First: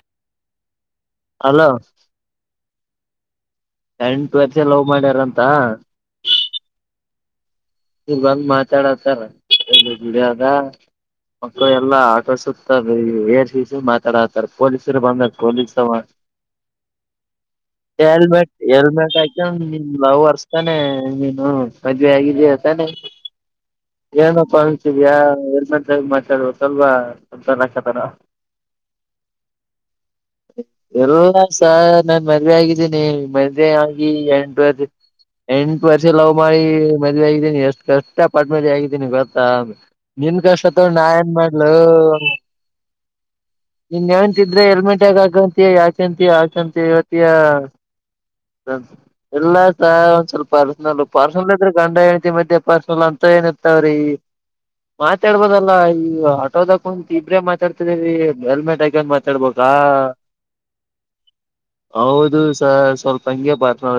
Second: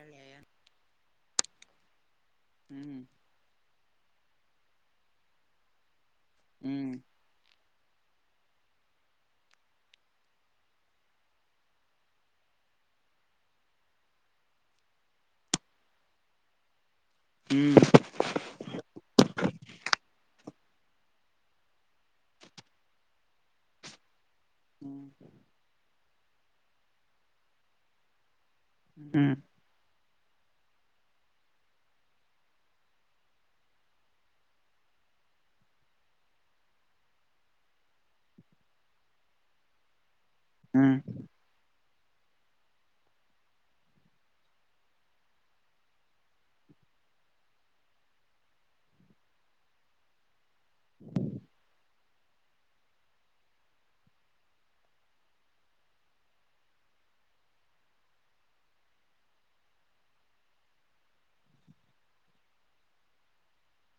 ಯಳ ಯನ್ [inaudible] hello ಹ್ಮ್ ಎಂಡ ಟ್ವಲ್ಸ love ಮಾಡ್ಯಾರ ಅಂತ ಹ್ಮ್ ಇವ ಬಂಗ ಮಾತಾಡತಾರ ಎ ಗಡದ ಮಕ್ಕಳು ಎಲ್ಲಾ ಆಟೋ ಸುತ್ತ ಏರ್ಸಸ ಮಾತಾಡಾತಾರೆ ಪೊಲೀಸರು ಬಂದಾಗ ಪೊಲೀಸ್ವ [unintelligible] ಹ್ಮ್ ಹೆಲ್ಮೆಟ್ ಹೆಲ್ಮೆಟ್ ಆ ಲವ್ ಅರ್ಸ್ತಾನೆ ನೀನು ಮದ್ವೆ ಆಗಿದ್ದ ಅತಾನೆ ಏನಪ್ಪ ಅತಿದ್ಯಾ ಎ ಮಾತಾಡುವ ಸ್ವಲ್ಪ ಹಕತಾರ ಹ್ಮ್ ಎಲ್ಲ ಸ ನಾನ್ ಮದ್ವೆ ಆಗಿದ್ದೀನಿ ಮದುವೆ ಆಗಿ ಎಂಟುವ ಎಂಟ್ ವರ್ಷ ಲವ ಮಾಡಳಿ ಮಜ ಆ ನಿ ಎಷ್ಟ್ ಕಷ್ಟ ಪಟ್ರಿ ಆಗಿದ್ದೀನಿ ಗೊತ್ತಾ ನಿನ್ ಕಷ್ಟತ್ ಹ್ಮ್ ನಾ ಏನ್ ಮಾಡ್ಲು [inaudible] ಇನ್ ಯಾವಂತಿದ್ರೆ ಹೆಲ್ಮೆಟ್ ಯಗ ಹಕಂತ ಯಾಕಂತ ಯ ಚಂತ ಇವತ್ತಿಯ ಹ ಎಲ್ಲ ಸ ಒಂದ್ ಸ್ವಲ್ಪ ಪರ್ಸನ ಪಾರ್ಲ್ಲ ಇದ್ರೆ ಗಂಡ ಮಧ್ಯೆ ಮಧ್ಯೆ ಪರ್ಸನಲ್ ಅಂತ ಏನಿರ್ತಾವ್ರೀ ಮಾತಾಡ್ಬೋದಲ್ಲ ಈಗ ಆಟೋದಕ ಒಂದ ಇಬ್ರೇ ಮಾತಾಡ್ತಿದೀ ಹೆಲ್ಮೆಟ್ ಹಾಕ್ ಮಾತಾಡ್ಬ ಹಾ [inaudible] ಹೌದು ಸ ಸ್ವಲ್ಪ ಹಂಗೆ ಬತ ನಡ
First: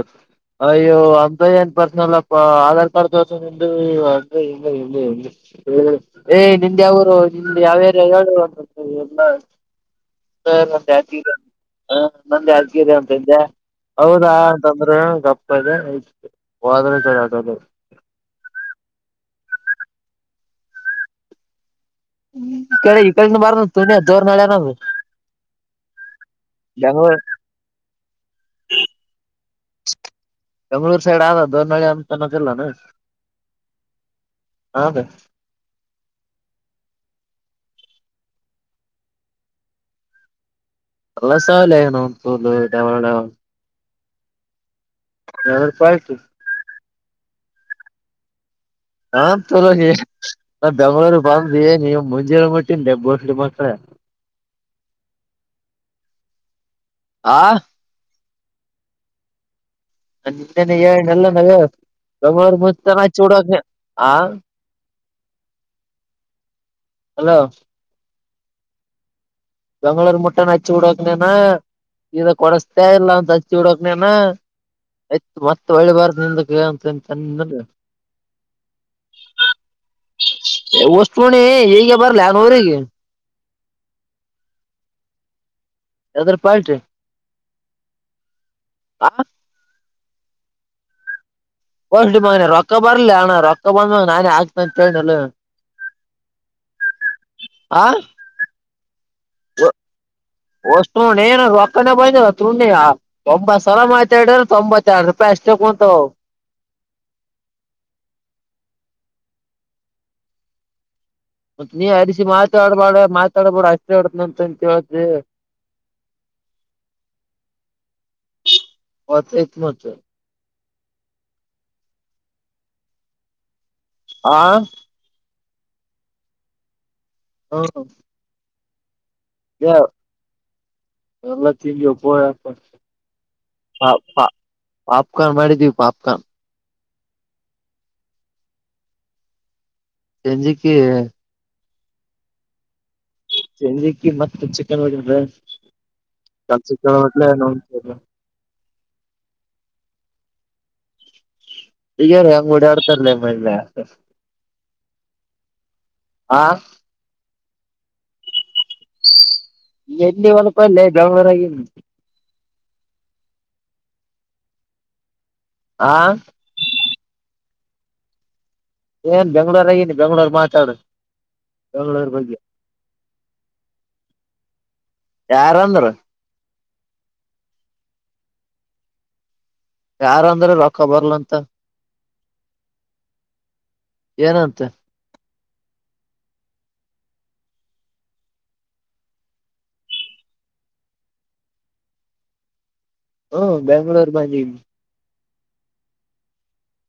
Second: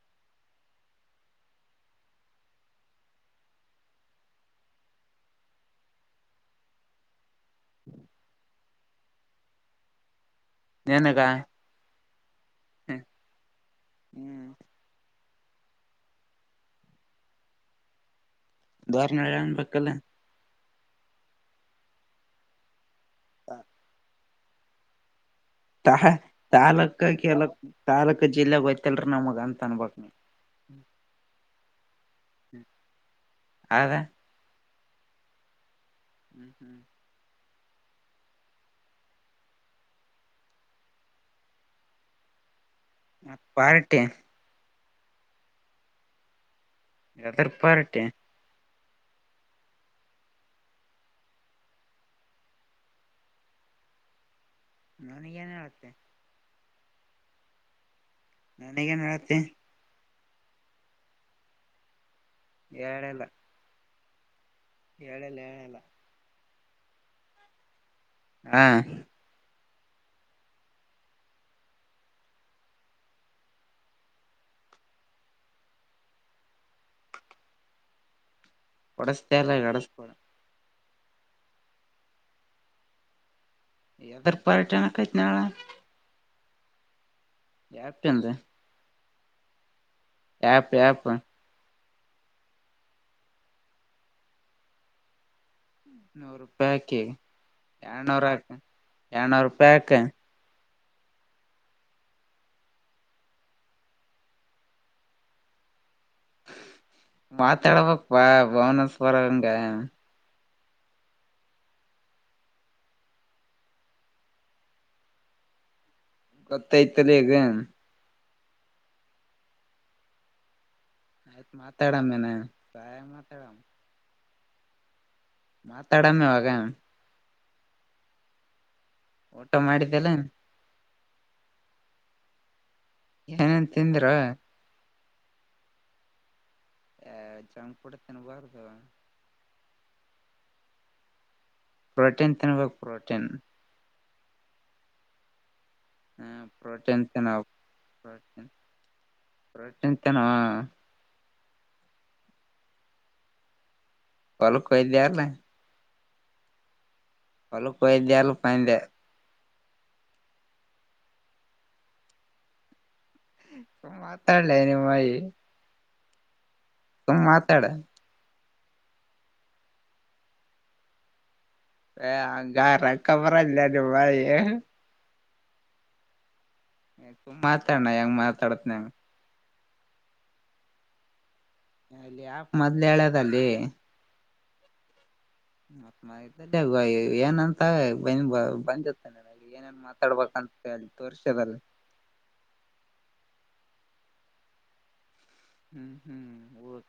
ಅಯ್ಯೋ ಅಂತಏನ್ ಪರ್ಸನಲ್ಲಪ್ಪಾರ್ ಮಾಡ್ತತ ನಿ ಅಇಲ್ಲ ಇಲ್ಲ ಇ ಏ ನಿಂದ ಯಾವರು ನಿ ಯಾವ್ಯಾರ ಡು [inaudible] ಸ ಹ ನನಗ ನಂದ ಅರ್ಕಿದೆ ಅಂತಜೆ ಹೌದಾ ಹ್ಮ್ ಅಂತಂದ್ರೆ ಕಪ್ಪ ವಾದನ ಚರ ಆಟ ಅದು ಧಾರಣ ಎಳನ್ ಪಕ್ಕಲ್ಲ ಕಳ ಇ ಕಳ ನ ಬಾರ ನ ತು ದೋರ ನಳಿಯ ನ ತಾ ತಾಲೂಕ ಕೆಲಕ್ ತಾಲೂಕ್ ಜಿಲ್ಲೆಗ ಹಯ್ತಲ್ರ ನಮಗ ಅಂತ ಅನ್ಬಕ್ನ ಬೆಂಗ್ಳೂರು ಸೈಡ್ ಆದ ದೋನಳಿ ಅಂತನದೆಲ್ಲಾನ ಅದ ಹಾಕ ಹ್ಮ್ ಹ್ಮ್ ಎಲ್ಲಸಾವಲನ ಪೂಲ್ ತ್ತೆ ಯ ಪಾಯತು ಎಾದರ್ಪಾರಟೆ ಹಾ ಚಲೋ ನಾ ಬೆಂಗ್ಳೂರಿಗೆ ಬಂದ ಏನ ಮುಂಜರೆ ಮುಟ್ಟಿಂದೆಬ್ ಬಸ್ ಮ ನನಗೇನ್ ಹೇಳತ್ತೆ ಆ ಹಾ ನನಗೆ ನಡತ್ತೆ ನಿನ್ನೆನೆ ಏಳ್ನೆಲ್ಲ ನವ ಮುತ ಚಡೋಕ ಹ ಹೇಳಳಲ್ಲ ಹೇಳಳಲ್ಲ ಹಲೋ ಹಾ ಬೆಂಗಳೂರು ಮುಟ್ಟೆ ನ ಅಚ್ಚು ಬಿಡಕನನ ಈ ಕೊಡಸ್ತೇ ಇಲ್ಲ ಅಂತ ಹಚ್ಚಿ ಹಡಕ್ನೇನ ಆಯ್ತ್ ಮತ್ತೆ ಹೊಳ್ಳಿಬಾರ್ದ ನಿಂದಂತ ತಂದ ಕೊಡಸ ತರಲ ಕಡಸೋಡ ವಸ್ತಣಿ ಈಗೆ ಬರ್ಲೋಗೆ ಎದುರ್ ಪಾರಟನ ಕತ್ ನಾಳ ಸದ ಪಲ್ಟಿ ಯಾಪ್ಪ ಅಂದ ಹ ಆಪ್ ಆಪ್ ಮ ರೊಕ್ಕ ಬರ್ಲಿ ಅಣ್ಣ ರೊಕ್ಕ ಬಂದಾಗ ನಾನೇ ಆಗ್ತ ಅಂತೇಳ [inaudible] ನೂರು ರೂಪಾಯಿ ಹಾಕಿ ಆ ಎರಡ್ನೂರ ಹಾಕ [inaudible] ಎರನೂರು ರೂಪಾಯಕ [inaudible] ಅಷ್ಟ ನ ಏನ ರಕ್ಕನೇ ಬಂದ ತಣಿ ಒಂಬತ್ ಸಲ ಮಾತಾಡಿದ್ರ ತೊಂಬತ್ತ್ತ ಎರಡು ರೂಪಾಯಿ ಅಷ್ಟೇ [inaudible] ಹವತ ಮಾತಾಡ್ಬೇಕಪ್ಪಾ ಭುವನೇಶ್ವರಂಗ [inaudible] ಮತ್ತತ್ ನೀ ಅರಿಸಿ ಮಾತಾಡ್ಬೇಡ ಮಾತಾಡ್ಬಾರಡ ಅಷ್ಟೇ ಆಡತನಂತಂತ ಹೇಳಿದಿ [inaudible] ಗತ್ತ ಇತಲ್ಲಿಗ [inaudible] ಹತ್ತ ಇತ್ ಮಚ [inaudible] ಆಯ್ತ್ು ಮಾತಾಡಮ್ಮೇನಾಯ ಮಾತಾಡಮ್ಮ [inaudible] ಆಾ [inaudible] ಮಾತಾಡಮ್ಮ ಅವಾಗ [unintelligible] [inaudible] ಹಾ ಹ [inaudible] ಊಟ ಮಾಡಿದ್ದಲ್ಲ [inaudible] ಅಲ್ಲತ್ತಗೋ ಪಪ್ಪ [inaudible] ಏನೇನ್ ತಿಂದ್ರ [inaudible] ಪಾಪ್ಕಾರ್ನ್ ಮಾಡಿದೀವಿ ಪಾಪ್ಕಾರ್ನ್ [inaudible] ಆ ಜಂಕ್ಫುಡ್ತ ವಾರದ [inaudible] ಸಂಜಿಿಕ [inaudible] ಪ್ರೋಟೀನ್ ತಿನ್ಬೇಕ ಪ್ರೋಟೀನ್ [inaudible] ಿ ಮತ್ತೆ ಚಿಕನ್ ಹೋಗ [inaudible] ಹ್ಮ ಪ್ರೋಟೀನ್ ಚ ನ ಪ್ರಟನ್ ಪ್ರ [inaudible] ತನವಾ [inaudible] ಹಗಾರೀ ಹಂಗ್ ಓಡ ಆಡ್ತರ್ಲ ಮಲೆ [inaudible] ಹೊಲಕ್ಕ ಹೋಗಿದ್ಯಲ್ಲ ಆ ಹೊಲಕ್ಕ ಹೋಗಿದ್ದೆ ಅಲ್ಲ ಪಾ ಅಂದೆ ಪ್ಚ್ ಎಲ್ಲಿ ಹೊಲಕ್ಕ ಅಲ್ಲೇ ಬೆಗುರಾಗ ಇದ್ನಿ ಹ್ಹ ಮಾತಾಡ್ಲೆ ನಿಮ್ಮಯಿ ಆ ಕಿಯ್ ಸುಮ್ಮ್ ಮಾತಾಡ ಏನ್ ಬೆಂಗ್ಳೂರ್ಗನಿದ್ದಿ ಬೆಂಗ್ಳೂರಾಗ ಮಾತಾಡು ಬೆಂಗ್ಳೂರ್ ಏ ಬಗ್ಗೆ ಹಂಗಾರಕ್ಕಾಬರೋನ ಲೆ ನಿಮ್ಮ ನಿಂಬಾಯಿ ಯಾರಂದ್ರ ಎ ಸುಮ್ಮ್ ಮಾತಾಡ ನಾ ಹೆಂಗ್ ಮಾತಾಡತೇನಿ ಹಂಗ ಯಾರ ಅಂದ್ರು ರೊಕ್ಕ ಬರ್ಲಂತ ಇ ಯ್ಯಪ್ ಮೊದ್ಲೇ ಹೇಳದಲ್ಲೇ ಲೆ ಏನಂತ ನಾ ಇರ್ತಿದ್ಯಾ ಬೈ ಏನಂತೆಳ ವೈ ಬಂದ್ ಇತ್ತನ ಏನೇನ್ ಮಾತಾಡ್ಬೇಕಂತೆಳ್ ಅಲ್ಲಿ ತೋರ್ಸದಲ್ ಹೋ ಬೆಂಗ್ಳೋರ್ ಬನ್ನಿ ಹು ಹು ಒದ್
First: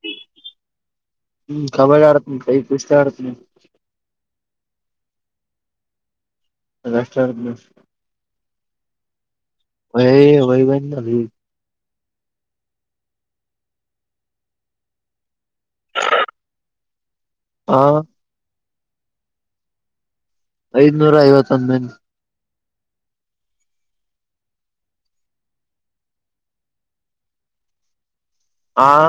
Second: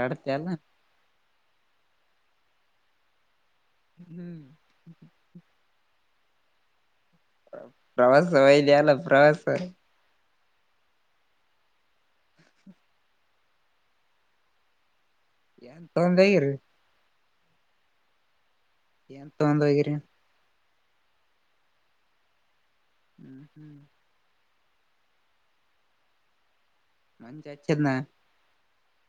ಕಿ ಕಿ ಹು ಕಬಡ್ಡಿ ಆಡಾತೆನಿ ತಡಿ ಕುಸ್ತಿ ಅಡತಿದೇನಿ ಹು ಅದಷ್ಟ ಆಡ್ತನಿ ಟಕ್ ಪ್ರವಾಸ ಹೋಯಿದಿ ಅಲ್ಲ ಪ್ರವಾಸ ಹೊಯ್ ಹೋಗಿಬಂದ ಲಿಗ ಏನ್ ತೊಂದೆ ಎರಡು ಆ ಏನ್ ತೊಂಡ ಹೋಗಿರಿ ಐದನೂರಾ ಐವತ್ತೊಂದೈತಿ. ಹು ಹು ನಂದ ಹೆಚ್ಚಿದ್ನ ಆಅ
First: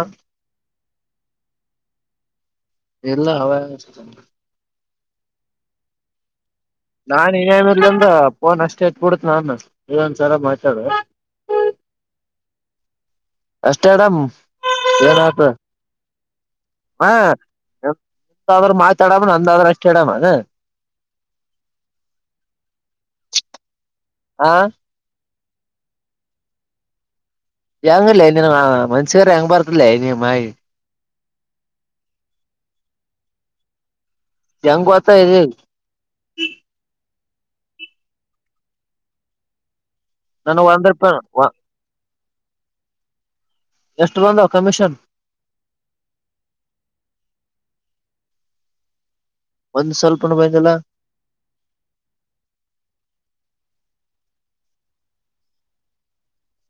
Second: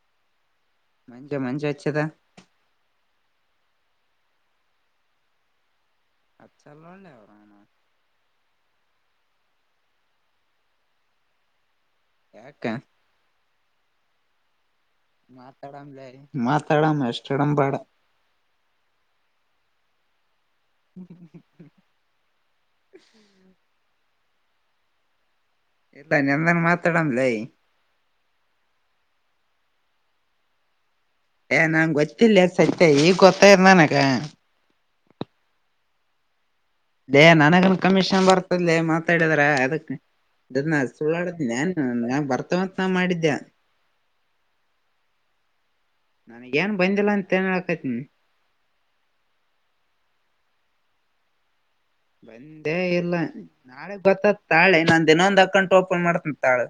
ಮಂಜ ಮಂಜ ಹಚ್ಚಿದ ಇಲ್ಲ ಹವ ಯಾಕ್ ಹಚ್ಚತಾನ ಹಚ್ಚಲ್ಲ ಒಳ್ಳೆ ಅವ್ರಣ ನಾನ್ ಏನು ಇರ್ಲಾಗ ಪೋನ್ ಅಷ್ಟೇ ಬಿುಡತ್ ನಾನು ಇನ್ನೊಂದಸಲಾ ಮಾತಾಡು ಅ ಪೋ ಎದಕ್ಕ ಅಷ್ಟೇ ಡಮ್ ಮಾತಾಡನಲ್ಲೇ ಮಾತಾಡಾಮ ಎಷ್ಟಡಂ ಬೇಡಾ ತಂದ ಆದ್ರ ಮಾತಾಡವಾ ನನ್ನ ಆದ್ರ ಕೇಳವನು ಹ್ಹ್ಹ್ಯೂ ಹ್ಹುಯೂ ಆ ಇಲ್ಲಾ ನಿನ್ನನ್ ಮಾತಾಡಲ್ಲೇ ಹೆಂಗಲೆ ನಿನ್ ಮನುಷಿಕರ ಹೆಂಗ ಬರತಲ್ಲ ನಿಮ್ಮ ಐ ಏ ನಂಗ ಗೊತ್ತಿಲ್ಲ ಸತ್ಯ ಈಗ್ ಗೊತ್ತಾಯಿತ್ ನಂಗ ಹೆಂಗ್ ಗೋತ ಇದೆ ೇ ನನಗನ್ ಕಮಿಷನ್ ಬರ್ತದ ಮಾತಾಡಿದ್ರ ಅದಕ್ಕೆ ನನಗ್ ಇದನ್ನ ಒಂದ್ ರೂಪಾಯಿ ಸುಳ್ಳಾಡತನಾ ನಾನು ಬರ್ತವಂತ ನಾ ಮಾಡಿದ್ದ ಎಷ್ಟು ಬಂದ ಕಮಿಷನ್ ನನಗೇನ್ ಏನ್ ಬಂದಿಲ್ಲ ಅಂತೆನ್ ತೆಕುಂ ಒಂದ್ ಸ್ವಲ್ಪನು ಬಂದಿಲ್ಲ ಬಂದೇ ಇಲ್ಲ ನಾಳೆ ಬರ್ತದ ತಾಳೆ ನಂದ ಇನ್ನೊಂದ ಅಕೌಂಟ್ ಓಪನ್ ಮಾಡ್ತನ ತಾಳು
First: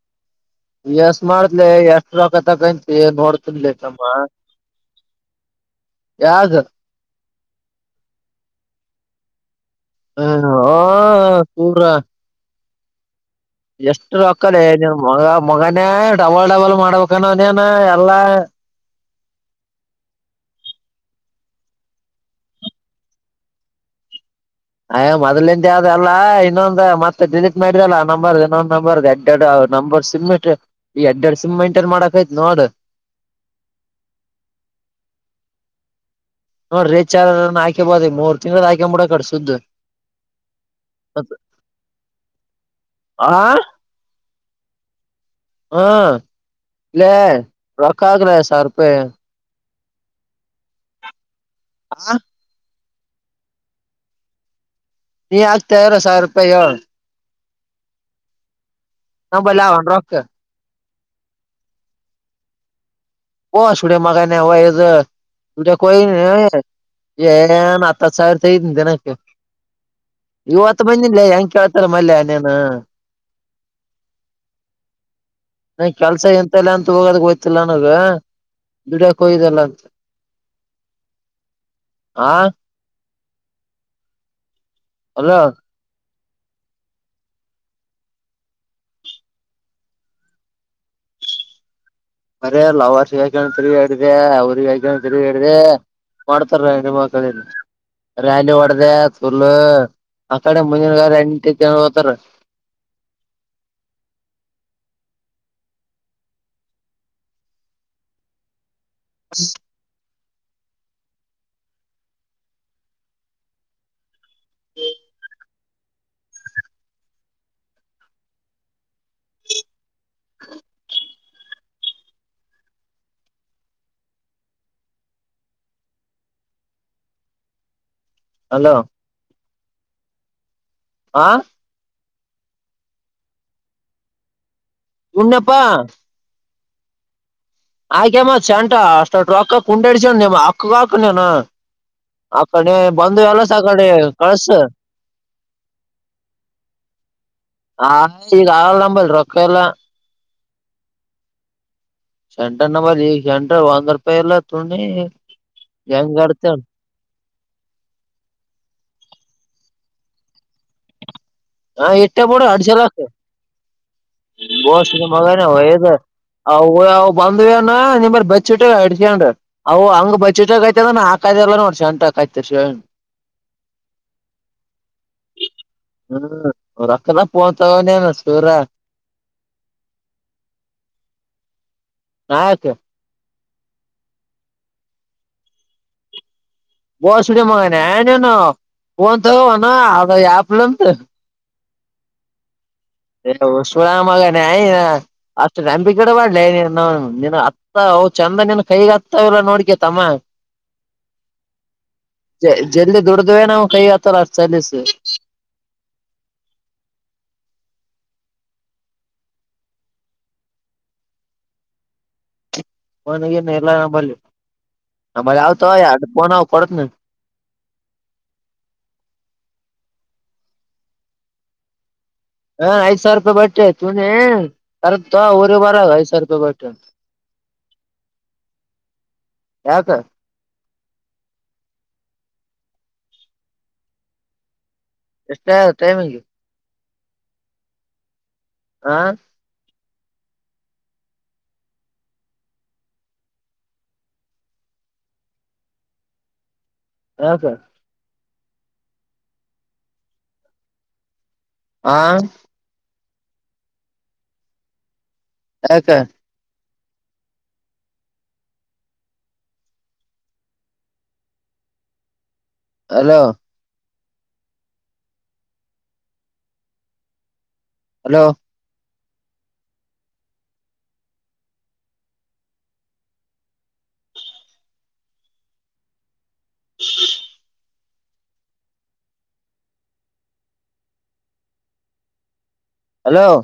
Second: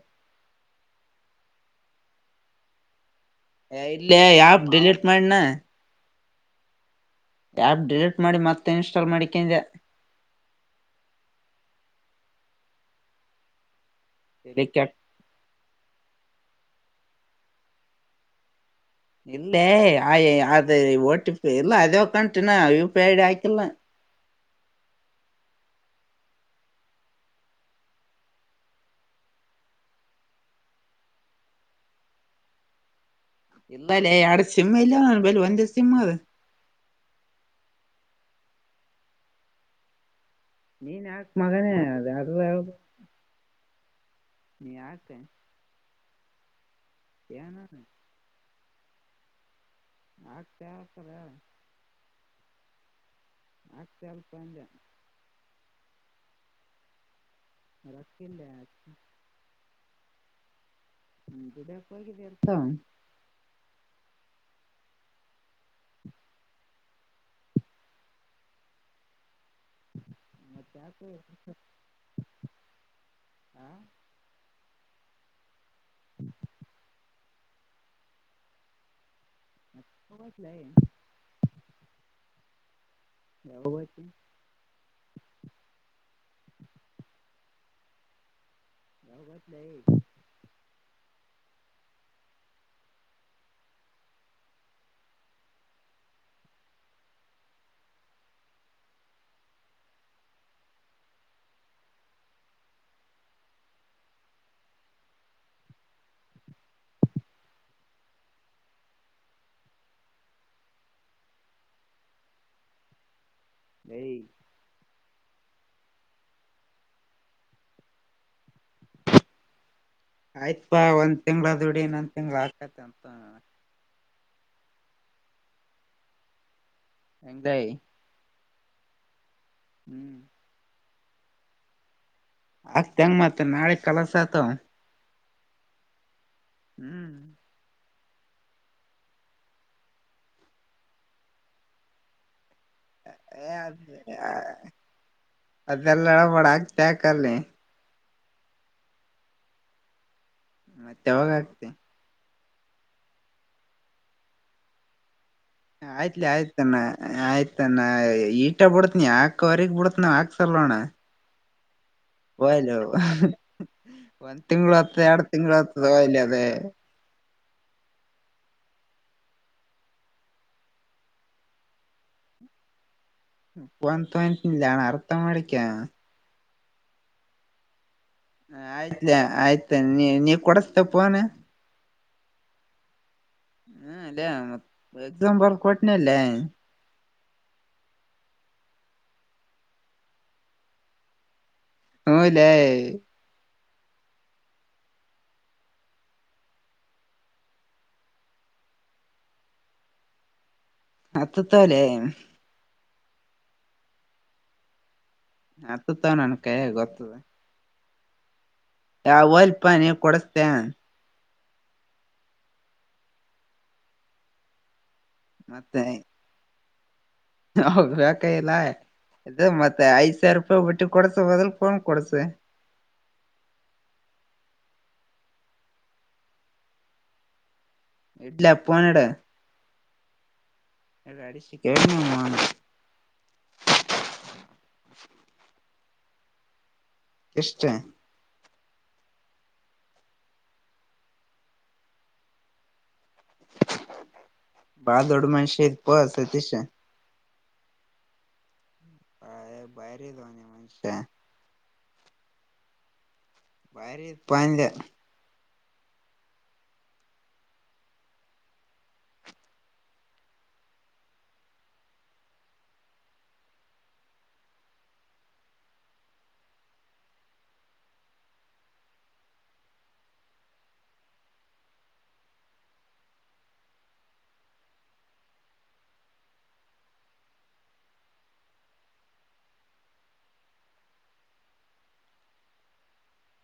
ಎಷ್ಟು ಮಾಡ್ಸಲೆ ಎಷ್ಟು ರೊಕ್ಕಾ ತಕೊಂತೀ ನೋಡ್ ಎ ಇಲ್ಲೇ ಆಪ್ ಡಿಲೀಟ್ ಮಾಡೆನಾ ಯಾದ ಆಪ್ ಡಿಲೀಟ್ ಮಾಡಿ ಮತ್ತೆ ಇನ್ಸ್ಟಾಲ್ ಮಾಡಿಿಕ ಹ ಹ ಸೂರಾ ಎಷ್ಟು ರೊಕ್ಕಲೆ ತಲಿ ನೀ್ ಕೆಟ್ಟ ಮ ಮಗನೇ ಡಬಲ್ ಡಬಲ್ ಮಾಡ್ಬೇಕನನೇನ ಎಲ್ಲಾ ಇಲ್ಲೇ ಆಯ ಅದ ಓಟಿ ಇಲ್ಲ ಅದೇ ಒಕಂಟಿನ ಯೂಪೈಡ್ ಹಾಕಿಲ್ಲ ಅಯ್ ಮೊದ್ಲಿಿಂದಾವ್ದ ಅಲ್ಲ ಇನ್ನೊಂದು್ ಮತ್ತತ್ ಡಿಸಿಟ್ ಮಾಡಿದೆಲ್ಲ ನಂಬರ್ ಇನ್ನೊಂದ ನಂಬರ್ಡ್ ದಡ್ ನಂಬರ್ ಸಿಮ್ ಈ ಎಡ್ ಎರಡ್ ಸಿಮ್ ಮೈಂಟೈನ್ ಮಾಡಕಕ್ ಆಯ್ತ್ ನೋಡ್ ಇಲ್ಲಲ್ಲ ಅಡ ಸಿಮ್ಮ ಇಲ್ಲ ಬ ಒಂದ ಸಿಮಮ್ಮ ಅದ ನೋಡ್ರಿೀ ಚಾರ್ ಹಾಕಬೋದ ಮೂರ್ ತಿಂಗಳ ಹಾಕಂಬ ಬಿಡ ಸುದ ನೀನ್ ಯಾಕ್ ಮಗನೇ ಅ ಯಾರ ಹ್ದ ಆ ನೀ ಯಾಕ ಹಾ ಲೇ ಏನ ರಕ್ಕಾರ ಸಾವಿರ ರೂಪಾಯಿ ಆತ್ಯತರ ಹಾ ಆ ಅಲ್ಪ ಅಜ ನೀ ಆಗ್ತಾಾರ ಸಾವಿರ ರೂಪಾಯಿ ಏಳ್ು ರಕ್ಕಿಂದ ಹಾ ಬಲ ಆವೆನ ರೊಕ್ ಹೀರ್ತ ಸೂಡೆ ಮಗ ಹದು ಸೂಡೆ ಕೊ [unintelligible] ಏನ್ ಹತ್ತ ಹತ್ ಸಾವಿರ ತ ಇದ್ದನಿ ದಿನಕ್ಕೆ ಮತ್ತ ಇವತ್ತು ಯಾಕ ಬಂದಿಲ್ಲ ಹೆಂಗ ಕೇಳ್ತಾರ ಮಲ್ಲಯನೇನ ಹಾ ನ ಕೆಲ್ಸ ಎಂತಲ್ಲ ಅಂತ ಹೋಗೋದ ಗೋಯ್ತಿಲ್ಲ ನನಗ ದುಡ ಮತ್ತಲ [inaudible] ಆ ಯಾವ ಬತಿ [inaudible] ಅಲ್ಲ [inaudible] ಯಾವಗಟ್ಲ ಸರ ಲವರ್ಸ್ ಯಾನ ತಿರುಿಡಿದೆ ಅವ್ರಿಗೆ ಯಕಾನ ತಿರುಗಿದೆ ಮಾಡ್ತಾರ ಎಮ ಕಳಲ್ಲ ರ್ಯಾಲಿ ಒಡದೆ ಸ್ಕೂರ್ಲ್ಲ ಅಕ್ಕಡೆ ಮುಂಜಿನಗಾರ ಎಂಟ ಚನತಾರ [inaudible] [unintelligible] [unintelligible] ಹ [inaudible] [inaudible] ಆಯ್ತ್ಪಾ ಒಂದ್ ತಿಂಗಳದ ಡಿ ಇನ್ೊಂದ್ ತಿಂಗ್ಳ ಆಾಕತಿ ಅಂತ [inaudible] ಹೆಂಗದಾಯ [inaudible] ಅಲೋ [inaudible] ಹ್ಮ್ [inaudible] ಆ [inaudible] ಆಗ್ತ ಹೆಂಗ ಮತ್ ನಾಳೆ ಕಲಸ ಆತ [inaudible] ಉ್ಣಪ್ಪಾ [inaudible] ಹ್ಮ್ [inaudible] ಆಯ್ಕಮ್ಮ ಚಂಟ ಅಷ್ಟ ಅಕ್ಕ ಕುಂಡ ಇಡಚ ನಿಮ್ಮ ಅಕ್ಕಗ ಹಾಕ ನೀನು [inaudible] ಕಡೆ ಬಂದು ಎಲ್ಲಸ ಆ ಕಡೆ ಕಳ್ಸ [inaudible] ಅದೆಲ್ಲಬಡ ಆಗ್ತೆ ಆಕಲ್ಲಿ [inaudible] ಆ ಈಗ ಆಲಂಬಲ್ ರೊಕ್ಕ ಎಲ್ಲ [inaudible] ಮತ್ತೆಾವಾಗ ಆಗ್ತಿ [inaudible] ಸೆಂಟರ್ ನಂಬರ್ ಈ ಸೆಂಟರ್ ಒಂದ ರೂಪಾಯಿ ಎಲ್ಲ ತುಿ [inaudible] ಆಯ್ತ್ಲಿ ಆಯ್ತಣ ಆಯ್ತ್ಣ ಈಟ ಬಿಡತ್ನಿ ಯಾಕವರೆಗ ಬಿಡ [inaudible] ವಕ್ ಸರ್ಣ [inaudible] ಹಾ ಎಾ ಬಡ ಅಡಿಸಲಕ ಒಂದ್ [inaudible] ತಿಂಗ್ಳ ಬಸ್ ಹೊತ್ತ ಎರಡ್ ಮಗಾಯನೆ ತಿಂಗ್ಳ ಹತ ಹೊತ್ತದ ಒಯ್ಲಿ ಅದೇ ಅವ [inaudible] ಬಂದ್ ನಿ ಬ ಇಟ ಅಡಸೊಂಡ್ ಅವು ಹಂಗ ಬಚ್ಟಕ್ ಐತೆದ ಹಾಕದಲ್ಲ ನೋಡ್ಸಂಟ [inaudible] ಆಯ್ತ ಶ [inaudible] ಪಂತಿಲ್ಲಾನ ಅರ್ಥ ಮಾಡಡಿಕ [inaudible] ಹ್ಮ ರಕದ ಪೊಹಚಾಗನ [inaudible] ಹ ಆಯ್ತ್ ಆಯ್ತ ನೀ ನೀವ ಕೊಡಸ್ತ ಪೋನ [inaudible] ಹಕೆ [unintelligible] ಹ್ಮ ಅಲ್ಲೇ ಮ ಎಕ್ಸಾ ಬರ್ ಕೊಟ್ಟನ ಅಲ್ಲೇ [inaudible] ಬೋಸ್ಡ ಮಗನೆ ಏನನು ನ್ ತಗಣ ಅ ಆಪ್ಲಂತ [inaudible] ಹ್ಮ ಇಲ್ಲೇ [inaudible] ಹ [inaudible] ಶುರಾಮಗ ಅಷ್ಟು ನಂಬಿ ಗಿಡ ಮಾಡ್ಲ ಅತ್ತ ಚಂದ ಕೈ [inaudible] ಈಗ ಹತ್ತವ್ರ ನೋಡ್ಕೇತಮ್ಮ [inaudible] ಹತ್ತತಲೇ [inaudible] ಜಲ್ಲ್ ದುಡದ್ವೇ ನಾ್ ಕೈ ಆತ್ತಲ್ಲ ಅಷ್ಟ ಸಲೀಸ [inaudible] ಹತ್ತತಾವ ನನ್ ಕೈಯ ಗೊತ್ತದ [inaudible] ಯಾವ ಅಲ್ಪ ನೀ ಕೊಡಸ್ತೇ [inaudible] ನ್ ಇ ಎಲ್ಲ ನಂಬ ನಂಬ ಅವತ ಆಯಫೋನ್ ಅವ ಕೊಡತ್ [inaudible] ಹೌ ಹ ಕ ಎಲ್ಲಾಯ [inaudible] ಇ ಮತ್ತತ್ ಐಸಾವಿರ ರೂಪಾಯಿ ಬಿಟ್ಟಿ ಕೊಡ್ಸ ಬದಲ್ಕಕೋ ಡ್ ಕೊಡ್ಸ [inaudible] ಹ ಐದ ಸಾವಿರ ರೂಪಾಯಿ ಬಟ್ಟೆ ತುನನೆ ಕರಂತರ ಬಾರ ಐ್ಾವರ ರೂಪಾಯಿ ಬಟ್ಟೆ [inaudible] ಹ [inaudible] ಇಡ್ಲ್ಲಪ್ಪನ ಎಡ ಯಾಕ ಅಸಿ ಕ [inaudible] ಎಷ್ಟ ಟೈಮಿಂಗ್ [inaudible] ಇಷ್ಟೇ [inaudible] ಆಾ [inaudible] ಭಾದಡ ಮ ಶೇಜ ಪಸತಿಸ [inaudible] ಹ ಸ [inaudible] ಹಾ ಬೈರೆದು ನೀ ಮನಷ [inaudible] ಹಾ [inaudible] ಬಾರಿ ಪಾಯಂದ [inaudible] ಹಕ [inaudible] ಅಲೋ [inaudible] ಹಲೋ [unintelligible] ಹಲೋ [inaudible]